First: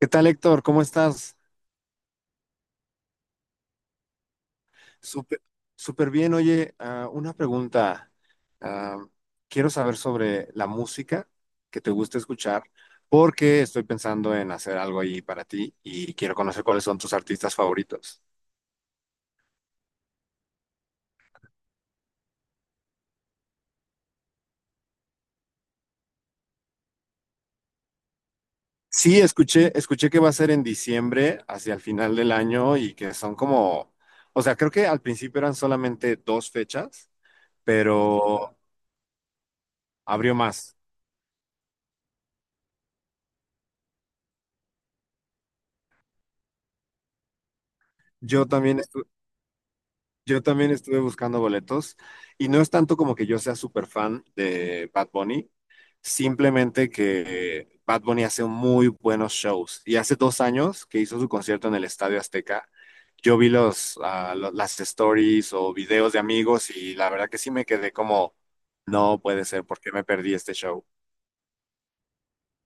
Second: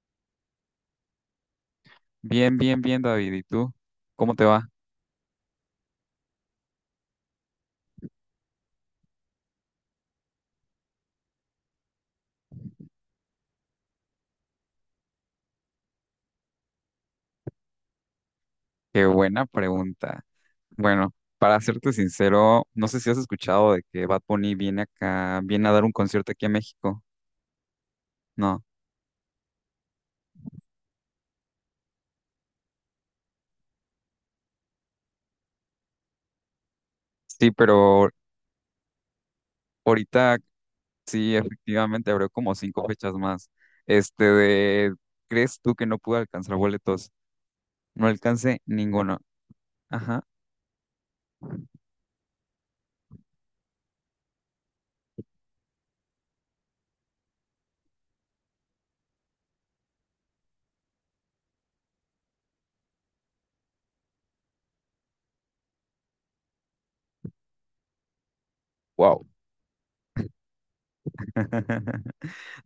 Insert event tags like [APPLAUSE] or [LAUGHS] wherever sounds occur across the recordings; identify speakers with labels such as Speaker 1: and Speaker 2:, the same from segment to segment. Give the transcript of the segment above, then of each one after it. Speaker 1: ¿Qué tal, Héctor? ¿Cómo estás?
Speaker 2: Bien, bien, bien, David. ¿Y tú? ¿Cómo te va?
Speaker 1: Súper, súper bien. Oye, una pregunta. Ah, Quiero saber sobre la música que te gusta escuchar, porque estoy pensando en hacer algo ahí para ti y quiero conocer cuáles son tus artistas favoritos.
Speaker 2: Qué buena pregunta. Bueno, para serte sincero, no sé si has escuchado de que Bad Bunny viene acá, viene a dar un concierto aquí a México. No.
Speaker 1: Sí, escuché que va a ser en diciembre, hacia el final del año, y que son o sea, creo que al principio eran solamente dos fechas,
Speaker 2: Sí, pero
Speaker 1: pero abrió
Speaker 2: ahorita
Speaker 1: más.
Speaker 2: sí, efectivamente, abrió como 5 fechas más. Este de, ¿Crees tú que no pude alcanzar boletos? No
Speaker 1: Yo
Speaker 2: alcancé
Speaker 1: también, estu-
Speaker 2: ninguno. Ajá.
Speaker 1: Yo también estuve buscando boletos y no es tanto como que yo sea súper fan de Bad Bunny, simplemente que Bad Bunny hace muy buenos shows y hace dos años que hizo su concierto en el Estadio Azteca, yo vi las stories o videos de amigos y la verdad que sí me quedé como, no
Speaker 2: Wow.
Speaker 1: puede ser, ¿por qué me perdí este show?
Speaker 2: [LAUGHS]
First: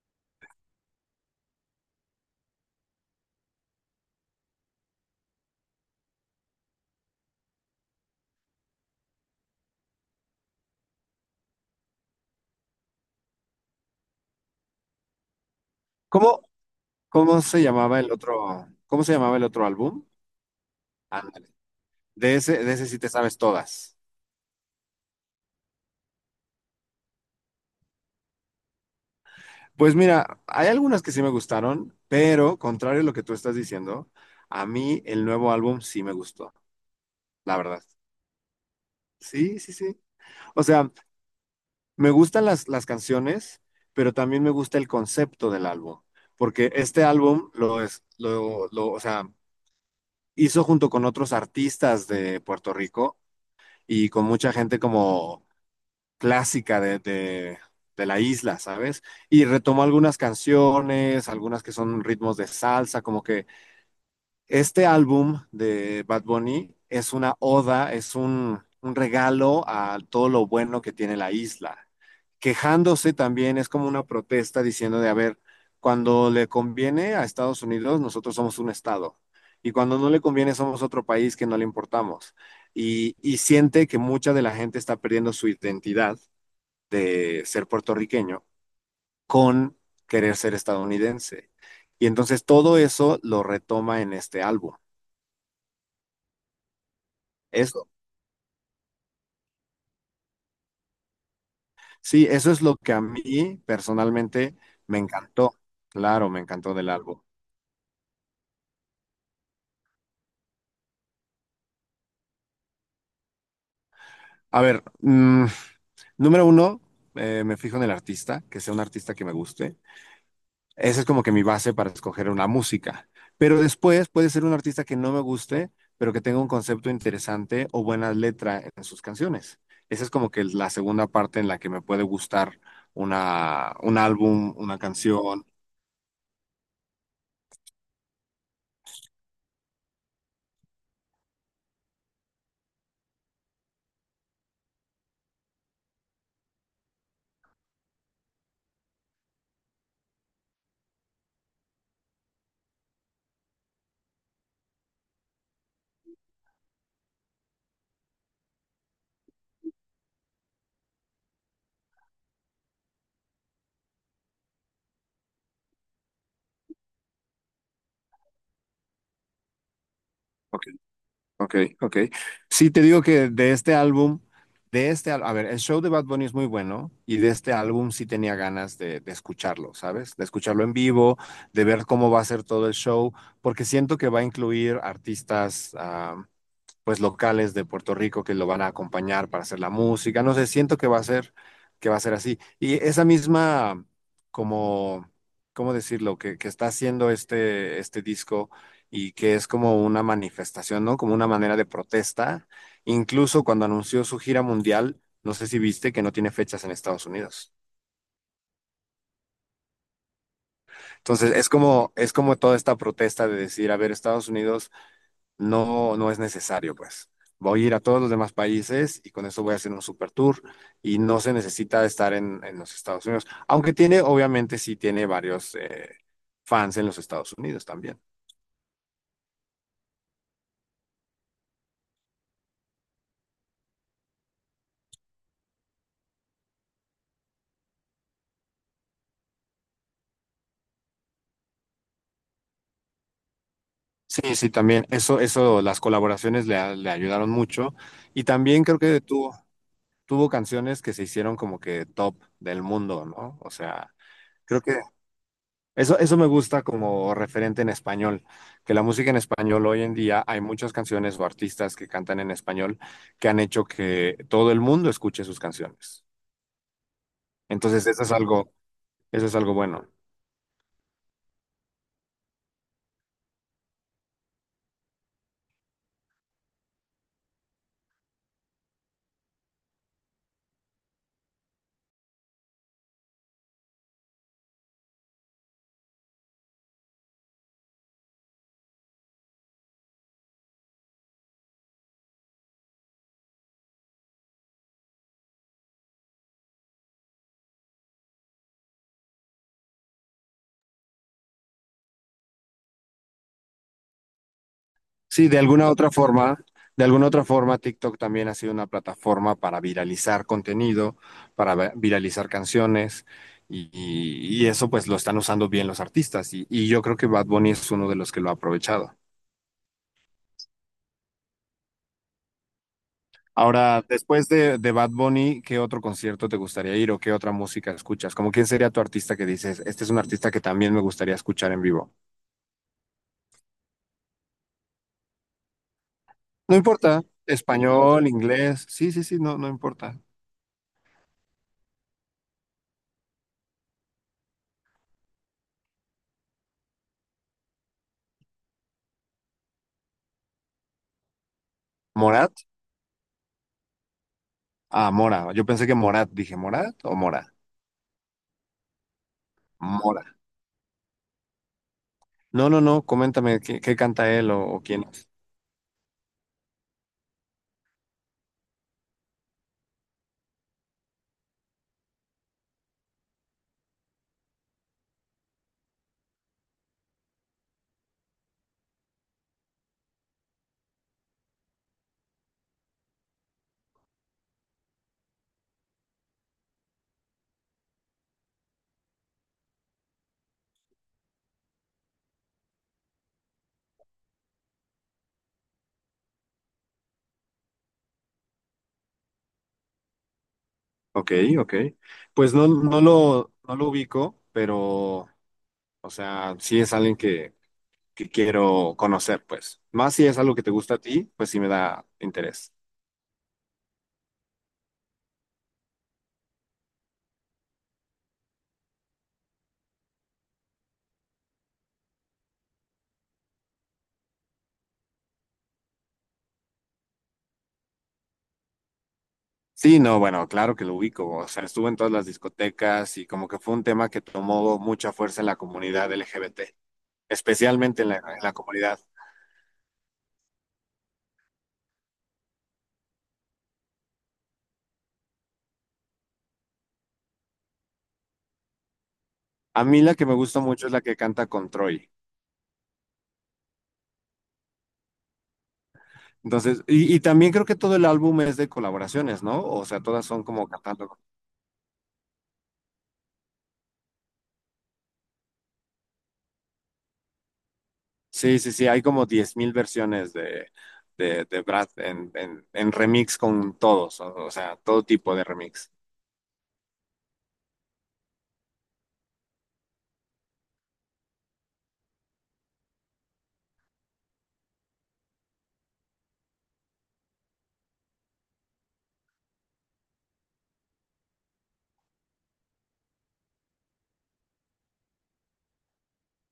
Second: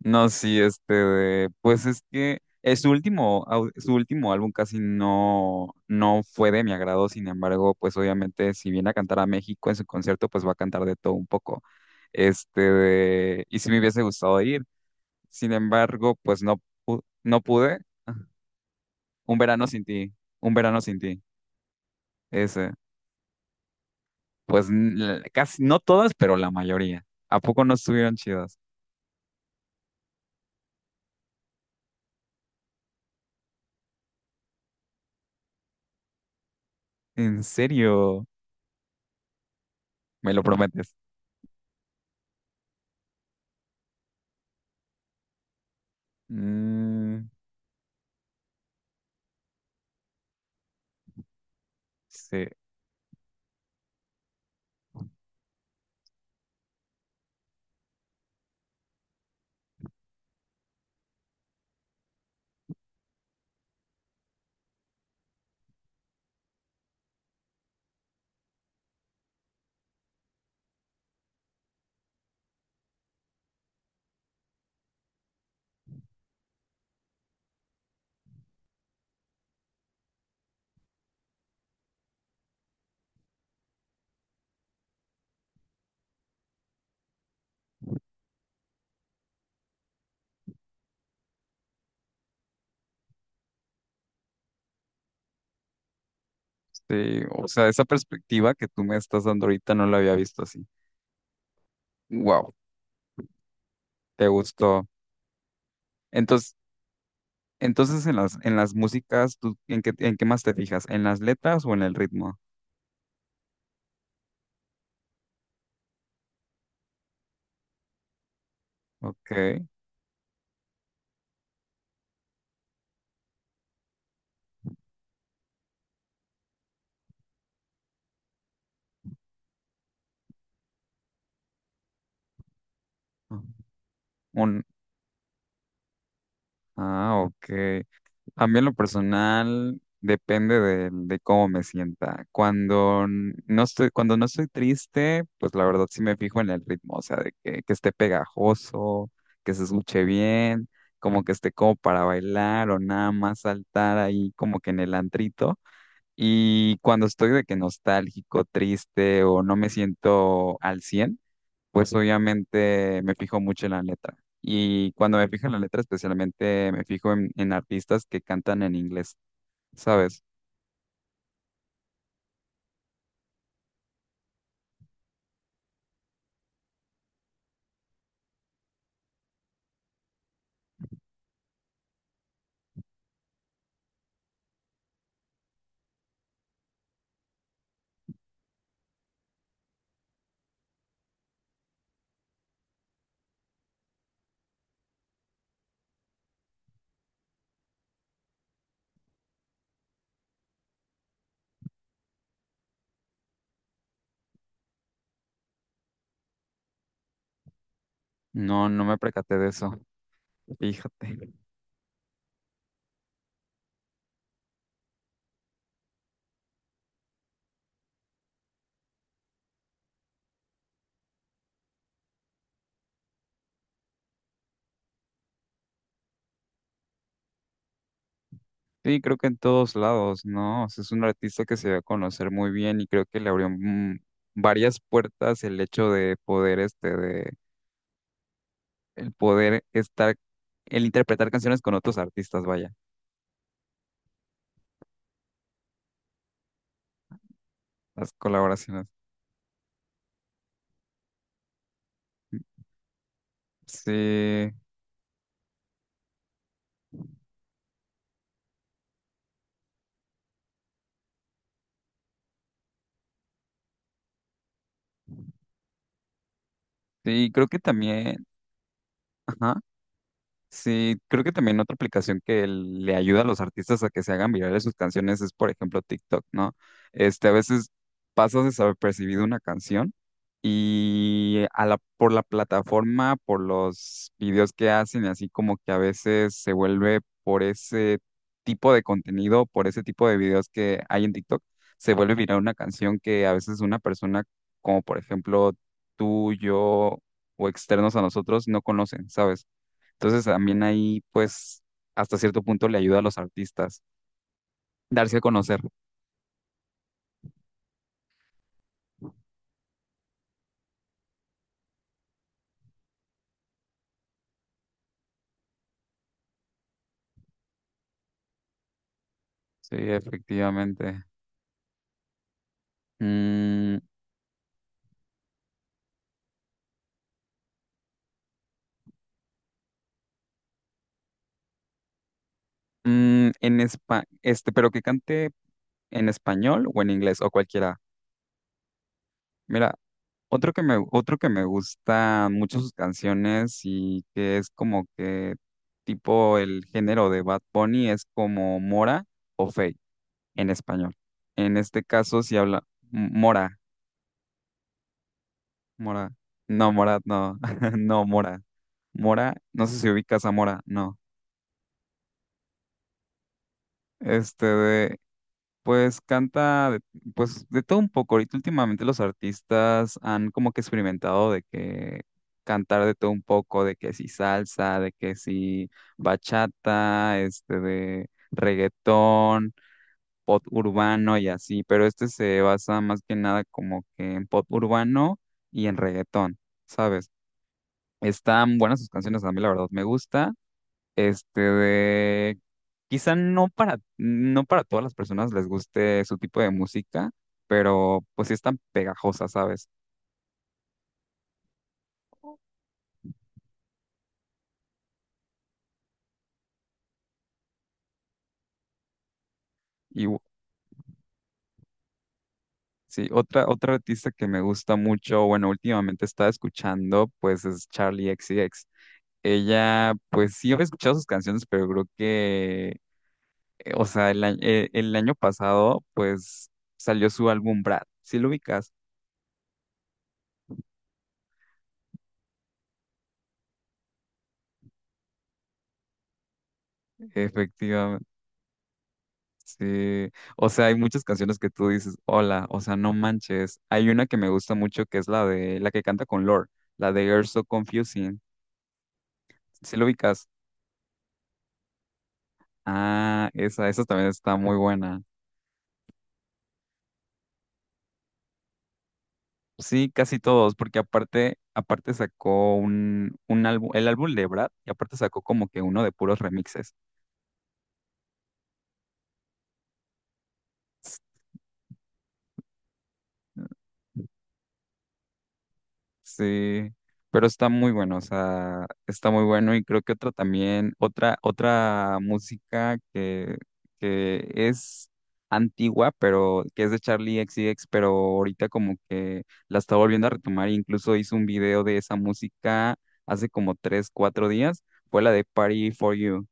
Speaker 2: No, sí, este, de- pues es que su último, au- su último álbum casi no, no fue de mi agrado. Sin embargo, pues obviamente si viene a cantar a México en su concierto, pues va a cantar de todo un poco. Y sí me hubiese gustado ir, sin embargo, pues
Speaker 1: ¿Cómo,
Speaker 2: no, pu- no
Speaker 1: cómo se
Speaker 2: pude.
Speaker 1: llamaba cómo se llamaba
Speaker 2: Un
Speaker 1: el otro
Speaker 2: verano sin
Speaker 1: álbum?
Speaker 2: ti, un verano sin ti.
Speaker 1: Ándale,
Speaker 2: Ese,
Speaker 1: de ese sí te sabes todas.
Speaker 2: pues casi, no todas, pero la mayoría. ¿A poco no estuvieron chidas?
Speaker 1: Pues mira, hay algunas que sí me gustaron, pero contrario a lo que tú estás diciendo, a mí el nuevo álbum sí me gustó,
Speaker 2: ¿En
Speaker 1: la verdad.
Speaker 2: serio?
Speaker 1: Sí, sí, sí.
Speaker 2: ¿Me lo
Speaker 1: O sea,
Speaker 2: prometes?
Speaker 1: me gustan las canciones, pero también me gusta el concepto del álbum, porque este
Speaker 2: Mm,
Speaker 1: álbum lo es, lo, o sea, hizo junto con otros artistas de
Speaker 2: sí,
Speaker 1: Puerto Rico y con mucha gente como clásica de la isla, ¿sabes? Y retomó algunas canciones, algunas que son ritmos de salsa, como que este álbum de Bad Bunny es una oda, es un regalo a todo lo bueno que tiene la isla. Quejándose también es como una protesta diciendo de, a ver, cuando le conviene a Estados Unidos, nosotros somos un estado. Y cuando no le conviene, somos otro país que no le importamos. Y siente que mucha de la gente está perdiendo su identidad de ser puertorriqueño con querer ser estadounidense. Y entonces todo eso lo retoma en este álbum.
Speaker 2: sí. O sea, esa
Speaker 1: Eso,
Speaker 2: perspectiva que tú me estás dando ahorita no la había visto así.
Speaker 1: sí, eso
Speaker 2: Wow,
Speaker 1: es lo que a mí
Speaker 2: te
Speaker 1: personalmente
Speaker 2: gustó.
Speaker 1: me encantó. Claro, me
Speaker 2: Entonces,
Speaker 1: encantó del álbum.
Speaker 2: entonces en las músicas, ¿tú en qué más te fijas? ¿En las letras o en el ritmo?
Speaker 1: A ver, número uno, me fijo en el artista, que sea un artista que
Speaker 2: Ok.
Speaker 1: me guste. Esa es como que mi base para escoger una música. Pero después puede ser un artista que no me guste, pero que tenga un concepto interesante o buena letra en sus canciones. Esa es como que la segunda parte en la que me puede gustar un álbum,
Speaker 2: Un,
Speaker 1: una canción.
Speaker 2: ok. A mí en lo personal depende de cómo me sienta. Cuando no estoy triste, pues la verdad sí me fijo en el ritmo, o sea, que esté pegajoso, que se escuche bien, como que esté como para bailar o nada más saltar ahí como que en el antrito. Y cuando estoy de que nostálgico, triste o no me siento al cien, pues obviamente me fijo mucho en la letra. Y cuando me fijo en la letra, especialmente me fijo en artistas que cantan en inglés, ¿sabes?
Speaker 1: Ok, ok. Sí, te digo que de este álbum, a ver, el show de Bad Bunny es muy bueno y de este álbum sí tenía ganas de escucharlo, ¿sabes? De escucharlo en vivo, de ver cómo va a ser todo el show, porque siento que va a incluir artistas pues locales de Puerto Rico que lo van a acompañar para hacer la música. No sé, siento que va a ser, que va a ser así. Y esa misma, como, ¿cómo decirlo? Que está haciendo este disco y que es como una manifestación, ¿no? Como una manera de protesta. Incluso cuando anunció su gira mundial, no sé si viste que no tiene fechas en Estados Unidos.
Speaker 2: No, no me percaté de eso.
Speaker 1: Entonces,
Speaker 2: Fíjate.
Speaker 1: es como toda esta protesta de decir, a ver, Estados Unidos no es necesario, pues. Voy a ir a todos los demás países y con eso voy a hacer un super tour y no se necesita estar en los Estados Unidos, aunque tiene, obviamente, sí tiene varios fans en los Estados Unidos también.
Speaker 2: Sí, creo que en todos lados, ¿no? O sea, es un artista que se va a conocer muy bien y creo que le abrió varias puertas el hecho de poder, este, de el poder estar, el interpretar canciones con otros artistas, vaya,
Speaker 1: Sí, sí, también. Las colaboraciones le ayudaron mucho.
Speaker 2: las
Speaker 1: Y también creo
Speaker 2: colaboraciones.
Speaker 1: que tuvo, tuvo canciones que se hicieron como que top del mundo, ¿no? O sea,
Speaker 2: Sí,
Speaker 1: creo que eso me gusta como referente en español, que la música en español hoy en día hay muchas canciones o artistas que cantan en español que han hecho que todo el mundo escuche sus canciones.
Speaker 2: sí, creo que
Speaker 1: Entonces,
Speaker 2: también.
Speaker 1: eso es algo
Speaker 2: Ajá.
Speaker 1: bueno.
Speaker 2: Sí, creo que también otra aplicación que le ayuda a los artistas a que se hagan virales sus canciones es, por ejemplo, TikTok, ¿no? Este, a veces pasas desapercibido una canción y por la plataforma, por los videos que hacen, y así como que a veces se vuelve por ese tipo de contenido, por ese tipo de videos que hay en TikTok, se vuelve viral una canción que a veces una persona, como por ejemplo tú, yo o externos a nosotros, no conocen, ¿sabes? Entonces también ahí, pues, hasta cierto punto le ayuda a los artistas darse a
Speaker 1: Sí,
Speaker 2: conocer.
Speaker 1: de alguna otra forma, TikTok también ha sido una plataforma para viralizar contenido, para viralizar canciones, y eso pues lo están usando bien los artistas, y yo creo que Bad Bunny es uno de los que lo ha aprovechado.
Speaker 2: Sí, efectivamente. Mm,
Speaker 1: Ahora, después de Bad Bunny, ¿qué otro concierto te gustaría ir o qué otra música escuchas? ¿Cómo quién sería tu artista que dices, este es un artista que también me gustaría escuchar en vivo?
Speaker 2: pero que cante en
Speaker 1: No
Speaker 2: español o en
Speaker 1: importa,
Speaker 2: inglés o cualquiera.
Speaker 1: español, inglés, sí, sí, sí, no, no
Speaker 2: Mira,
Speaker 1: importa.
Speaker 2: otro que me gusta mucho sus canciones y que es como que tipo el género de Bad Bunny, es como Mora o Fey en español. En este caso,
Speaker 1: ¿Morat?
Speaker 2: si habla Mora.
Speaker 1: Ah, Mora. Yo pensé que
Speaker 2: Mora.
Speaker 1: Morat, dije,
Speaker 2: No,
Speaker 1: ¿Morat o
Speaker 2: Morat,
Speaker 1: Mora?
Speaker 2: no. [LAUGHS] No, Mora. Mora, no sé si
Speaker 1: Mora.
Speaker 2: ubicas a Mora, no.
Speaker 1: No, no, no, coméntame qué canta él
Speaker 2: Este
Speaker 1: o quién
Speaker 2: de,
Speaker 1: es.
Speaker 2: pues canta, pues de todo un poco. Ahorita últimamente los artistas han como que experimentado de que cantar de todo un poco, de que si salsa, de que si bachata, este de reggaetón, pop urbano y así, pero este se basa más que nada como que en pop urbano y en reggaetón, ¿sabes? Están buenas sus canciones, a mí la verdad me gusta. Este de, quizá no para todas las personas les guste su tipo de música, pero pues sí están pegajosas, ¿sabes?
Speaker 1: Ok, ok. Pues no, no lo ubico, pero, o sea, sí es alguien que quiero conocer, pues. Más
Speaker 2: Y
Speaker 1: si es
Speaker 2: u-
Speaker 1: algo que te gusta a ti, pues sí me da interés.
Speaker 2: sí, otra artista que me gusta mucho, bueno, últimamente estaba escuchando pues es Charlie XCX. Ella pues sí he escuchado sus canciones, pero creo que o sea, el año pasado pues salió su álbum Brad. ¿Sí lo ubicas?
Speaker 1: Sí, no, bueno, claro que lo ubico, o sea, estuve en todas las discotecas y como que fue un tema que tomó mucha fuerza en la comunidad LGBT, especialmente en
Speaker 2: Efectivamente.
Speaker 1: en la comunidad.
Speaker 2: Sí, o sea, hay muchas canciones que tú dices, hola, o sea, no manches. Hay una que me gusta mucho que es la que canta con Lorde, la de You're So Confusing.
Speaker 1: A
Speaker 2: ¿Sí
Speaker 1: mí
Speaker 2: lo
Speaker 1: la que me
Speaker 2: ubicas?
Speaker 1: gusta mucho es la que canta con Troy.
Speaker 2: Ah, esa también está muy buena.
Speaker 1: Entonces, y también creo que todo el álbum es de colaboraciones, ¿no? O sea,
Speaker 2: Sí,
Speaker 1: todas
Speaker 2: casi
Speaker 1: son como
Speaker 2: todos, porque
Speaker 1: cantando.
Speaker 2: aparte sacó un álbum, el álbum de Brad, y aparte sacó como que uno de puros remixes.
Speaker 1: Sí, sí, sí, hay como 10,000 versiones de Brad en remix con todos, o sea, todo tipo de remix.
Speaker 2: Sí, pero está muy bueno, o sea, está muy bueno y creo que otra música que es antigua, pero que es de Charlie XCX, pero ahorita como que la está volviendo a retomar, e incluso hizo un video de esa música hace como tres, cuatro días, fue la de Party for You.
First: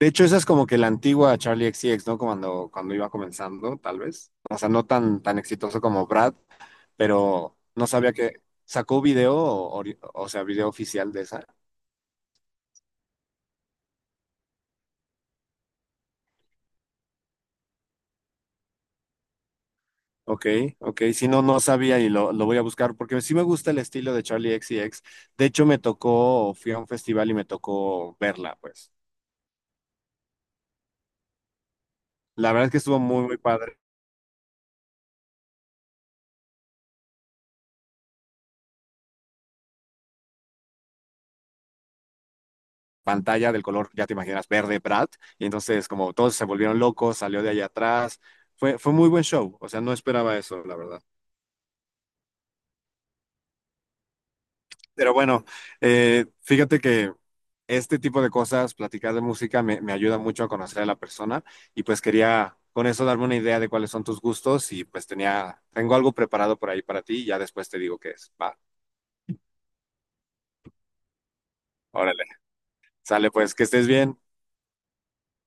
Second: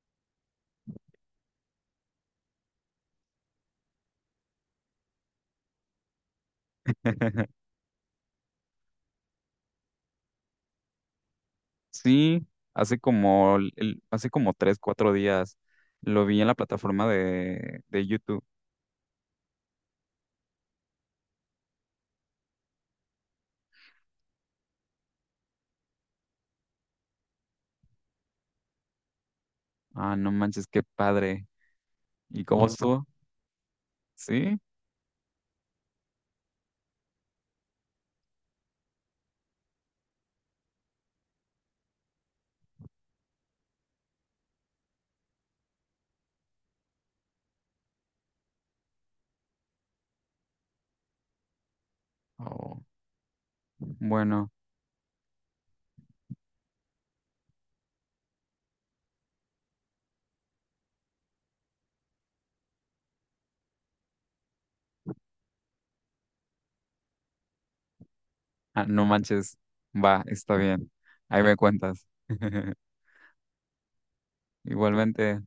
Speaker 1: De hecho, esa es como que la antigua Charlie X C X, ¿no? Cuando iba comenzando, tal vez. O sea, no tan exitoso como Brad, pero
Speaker 2: [LAUGHS]
Speaker 1: no sabía que sacó video, o sea, video oficial de esa.
Speaker 2: Sí, hace como tres, cuatro días lo vi en la plataforma de YouTube.
Speaker 1: Ok, ok, si no, no sabía lo voy a buscar porque sí me gusta el estilo de Charlie X C X. De hecho, me tocó, fui a un festival y me tocó verla, pues.
Speaker 2: Ah, no manches, qué padre. ¿Y
Speaker 1: La
Speaker 2: cómo Mm.
Speaker 1: verdad es que estuvo
Speaker 2: estuvo?
Speaker 1: muy, muy padre.
Speaker 2: ¿Sí?
Speaker 1: Pantalla del color, ya te imaginas, verde Brad, y entonces como todos se volvieron locos, salió de allá atrás, fue muy buen show, o sea, no esperaba eso, la verdad.
Speaker 2: Oh, bueno,
Speaker 1: Pero bueno, fíjate que este tipo de cosas, platicar de música, me ayuda mucho a conocer a la persona y pues quería con eso darme una idea de cuáles son tus gustos y pues tengo algo preparado por ahí para ti y ya después te digo qué es. Va,
Speaker 2: ah, no manches. Va, está bien. Ahí me cuentas.
Speaker 1: órale,
Speaker 2: [LAUGHS]
Speaker 1: sale pues, que estés bien.
Speaker 2: Igualmente.